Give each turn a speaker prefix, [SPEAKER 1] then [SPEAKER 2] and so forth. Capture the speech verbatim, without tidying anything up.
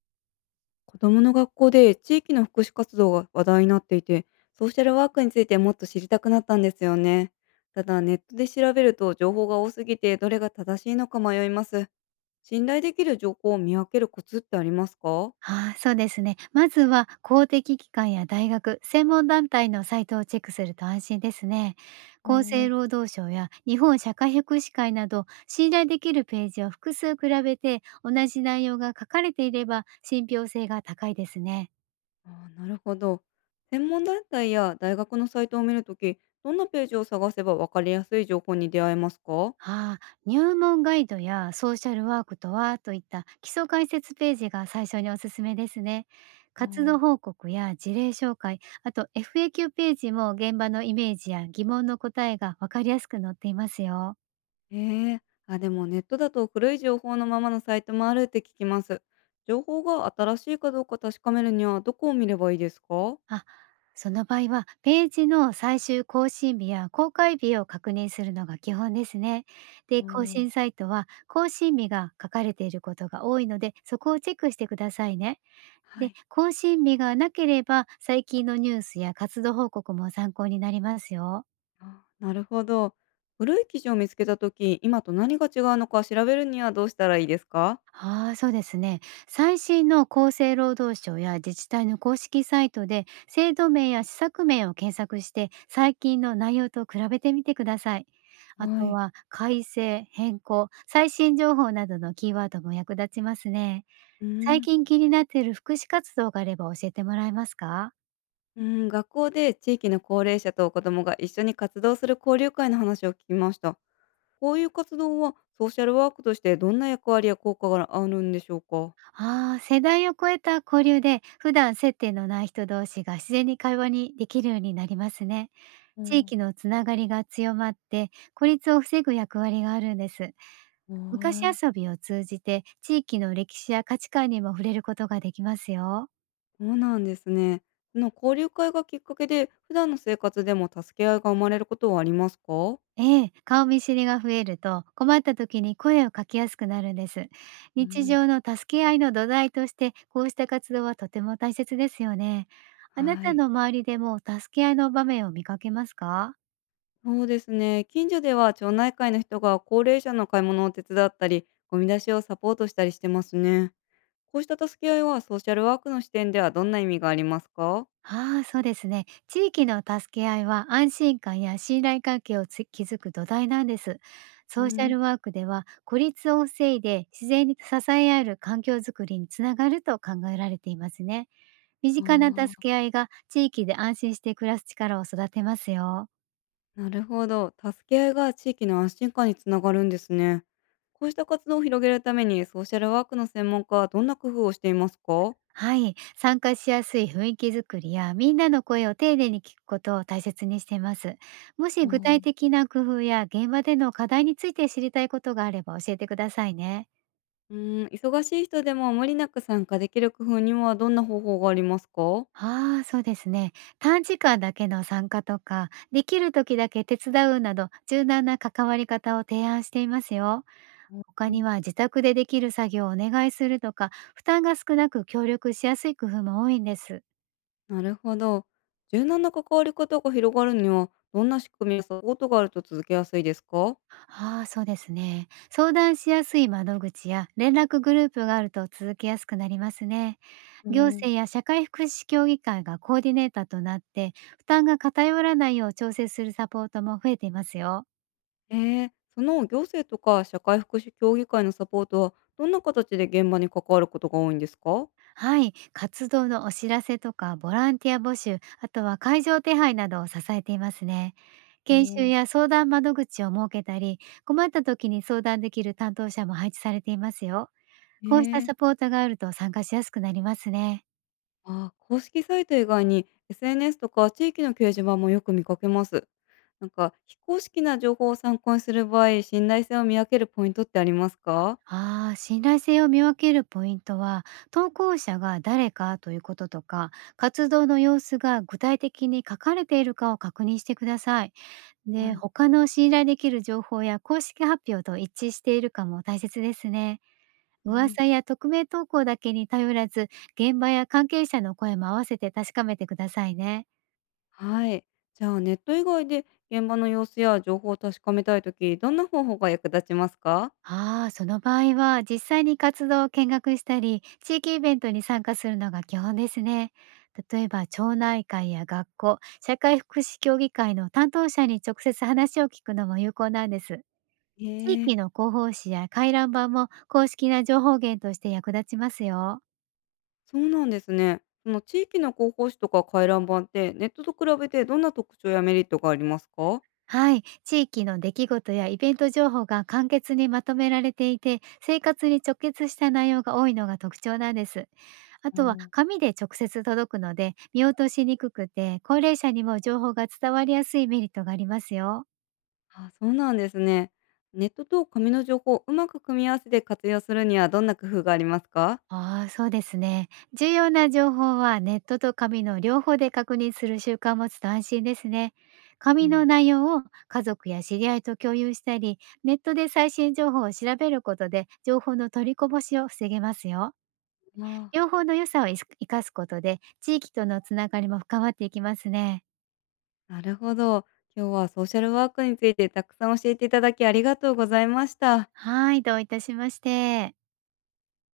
[SPEAKER 1] 子どもの学校で地域の福祉活動が話題になっていて、ソーシャルワークについてもっと知りたくなったんですよね。ただネットで調べると情報が多すぎてどれが正しいのか迷います。信頼できる情報を見分けるコツってありますか？
[SPEAKER 2] はい、そうですね。まずは公的機関や大学、専門団体のサイトをチェックすると安心ですね。
[SPEAKER 1] あ
[SPEAKER 2] 厚生
[SPEAKER 1] ん
[SPEAKER 2] 労働省や日本社会福祉会など信頼できるページを複数比べて同じ内容が書かれていれば信憑性が高いですね。
[SPEAKER 1] あーなるほど。専門団体や大学のサイトを見るとき、どんなページを探せば分かりやすい情報に出会えますか？
[SPEAKER 2] ああ、入門ガイドやソーシャルワークとはといった基礎解説ページが最初におすすめですね。
[SPEAKER 1] あ
[SPEAKER 2] 活動
[SPEAKER 1] ー
[SPEAKER 2] 報告や事例紹介、あと エフエーキュー ページも現場のイメージや疑問の答えがわかりやすく載っていますよ。
[SPEAKER 1] ええ、あ、でもネットだと古い情報のままのサイトもあるって聞きます。情報が新しいかどうか確かめるにはどこを見ればいいですか？
[SPEAKER 2] あ、その場合はページの最終更新日や公開日を確認するのが基本ですね。
[SPEAKER 1] あ
[SPEAKER 2] で、更
[SPEAKER 1] ー
[SPEAKER 2] 新サイトは更新日が書かれていることが多いので、そこをチェックしてくださいね。
[SPEAKER 1] は
[SPEAKER 2] で、
[SPEAKER 1] い。
[SPEAKER 2] 更新日がなければ、最近のニュースや活動報告も参考になりますよ。
[SPEAKER 1] あなるほど。古い記事を見つけたとき、今と何が違うのか調べるにはどうしたらいいですか？
[SPEAKER 2] ああ、そうですね。最新の厚生労働省や自治体の公式サイトで、制度名や施策名を検索して、最近の内容と比べてみてください。あ
[SPEAKER 1] は
[SPEAKER 2] と
[SPEAKER 1] い。
[SPEAKER 2] は、改正、変更、最新情報などのキーワードも役立ちますね。
[SPEAKER 1] うー
[SPEAKER 2] 最
[SPEAKER 1] ん、
[SPEAKER 2] 近気になっている福祉活動があれば教えてもらえますか？
[SPEAKER 1] うーん、学校で地域の高齢者と子どもが一緒に活動する交流会の話を聞きました。こういう活動はソーシャルワークとしてどんな役割や効果があるんでしょうか？
[SPEAKER 2] ああ、世代を超えた交流で、普段接点のない人同士が自然に会話にできるようになりますね。
[SPEAKER 1] お
[SPEAKER 2] 地
[SPEAKER 1] ー。
[SPEAKER 2] 域のつながりが強まって、孤立を防ぐ役割があるんです。
[SPEAKER 1] お
[SPEAKER 2] 昔
[SPEAKER 1] ー。
[SPEAKER 2] 遊びを通じて、地域の歴史や価値観にも触れることができますよ。
[SPEAKER 1] そうなんですね。その交流会がきっかけで、普段の生活でも助け合いが生まれることはありますか？
[SPEAKER 2] ええ、顔見知りが増えると、困った時に声をかけやすくなるんです。
[SPEAKER 1] う
[SPEAKER 2] 日
[SPEAKER 1] ん、
[SPEAKER 2] 常の助け合いの土台として、こうした活動はとても大切ですよね。あな
[SPEAKER 1] は
[SPEAKER 2] た
[SPEAKER 1] い。
[SPEAKER 2] の周りでも助け合いの場面を見かけますか？
[SPEAKER 1] そうですね。近所では町内会の人が高齢者の買い物を手伝ったり、ゴミ出しをサポートしたりしてますね。こうした助け合いはソーシャルワークの視点ではどんな意味がありますか？
[SPEAKER 2] ああ、そうですね。地域の助け合いは安心感や信頼関係をつ築く土台なんです。
[SPEAKER 1] う
[SPEAKER 2] ソーシャ
[SPEAKER 1] ん、
[SPEAKER 2] ルワークでは孤立を防いで自然に支え合える環境づくりにつながると考えられていますね。身近な助
[SPEAKER 1] あ
[SPEAKER 2] け合いが地域で安心して暮らす力を育てますよ。
[SPEAKER 1] あ、なるほど。助け合いが地域の安心感につながるんですね。こうした活動を広げるためにソーシャルワークの専門家はどんな工夫をしていますか？
[SPEAKER 2] はい。参加しやすい雰囲気づくりやみんなの声を丁寧に聞くことを大切にしています。もし具体的な工夫や現場での課題について知りたいことがあれば教えてくださいね。
[SPEAKER 1] うーん、忙しい人でも無理なく参加できる工夫にはどんな方法がありますか？
[SPEAKER 2] ああ、そうですね。短時間だけの参加とか、できる時だけ手伝うなど、柔軟な関わり方を提案していますよ。
[SPEAKER 1] う
[SPEAKER 2] 他に
[SPEAKER 1] ん。
[SPEAKER 2] は自宅でできる作業をお願いするとか、負担が少なく協力しやすい工夫も多いんです。
[SPEAKER 1] なるほど。柔軟な関わり方が広がるには、どんな仕組みやサポートがあると続けやすいですか？
[SPEAKER 2] ああ、そうですね。相談しやすい窓口や連絡グループがあると続けやすくなりますね。
[SPEAKER 1] うー
[SPEAKER 2] 行
[SPEAKER 1] ん。
[SPEAKER 2] 政や社会福祉協議会がコーディネーターとなって、負担が偏らないよう調整するサポートも増えていますよ。
[SPEAKER 1] ええ、その行政とか社会福祉協議会のサポートは、どんな形で現場に関わることが多いんですか？
[SPEAKER 2] はい、活動のお知らせとかボランティア募集、あとは会場手配などを支えていますね。
[SPEAKER 1] う
[SPEAKER 2] 研修
[SPEAKER 1] ーん。
[SPEAKER 2] や相談窓口を設けたり、困った時に相談できる担当者も配置されていますよ。こうした
[SPEAKER 1] え。
[SPEAKER 2] サポートがあると参加しやすくなりますね。
[SPEAKER 1] ああ、公式サイト以外に エスエヌエス とか地域の掲示板もよく見かけます。なんか非公式な情報を参考にする場合、信頼性を見分けるポイントってありますか？
[SPEAKER 2] ああ、信頼性を見分けるポイントは、投稿者が誰かということとか、活動の様子が具体的に書かれているかを確認してください。
[SPEAKER 1] は
[SPEAKER 2] で、
[SPEAKER 1] い。
[SPEAKER 2] 他の信頼できる情報や公式発表と一致しているかも大切ですね。
[SPEAKER 1] うん、
[SPEAKER 2] 噂や匿名投稿だけに頼らず、現場や関係者の声も合わせて確かめてくださいね。
[SPEAKER 1] はい。じゃあネット以外で現場の様子や情報を確かめたいとき、どんな方法が役立ちますか？
[SPEAKER 2] ああ、その場合は実際に活動を見学したり、地域イベントに参加するのが基本ですね。例えば町内会や学校、社会福祉協議会の担当者に直接話を聞くのも有効なんです。
[SPEAKER 1] え
[SPEAKER 2] 地
[SPEAKER 1] え、
[SPEAKER 2] 域の広報誌や回覧板も公式な情報源として役立ちますよ。
[SPEAKER 1] そうなんですね。その地域の広報誌とか回覧板ってネットと比べてどんな特徴やメリットがありますか？
[SPEAKER 2] はい、地域の出来事やイベント情報が簡潔にまとめられていて、生活に直結した内容が多いのが特徴なんです。あとは紙で直接届くので、見落としにくくて、高齢者にも情報が伝わりやすいメリットがありますよ。
[SPEAKER 1] あ、そうなんですね。ネットと紙の情報をうまく組み合わせて活用するにはどんな工夫がありますか？
[SPEAKER 2] ああ、そうですね。重要な情報はネットと紙の両方で確認する習慣を持つと安心ですね。
[SPEAKER 1] う
[SPEAKER 2] 紙の
[SPEAKER 1] ん。
[SPEAKER 2] 内容を家族や知り合いと共有したり、ネットで最新情報を調べることで情報の取りこぼしを防げますよ。
[SPEAKER 1] ああ、
[SPEAKER 2] 両方の良さをいす生かすことで地域とのつながりも深まっていきますね。
[SPEAKER 1] なるほど。今日はソーシャルワークについてたくさん教えていただきありがとうございました。
[SPEAKER 2] はい、どういたしまして。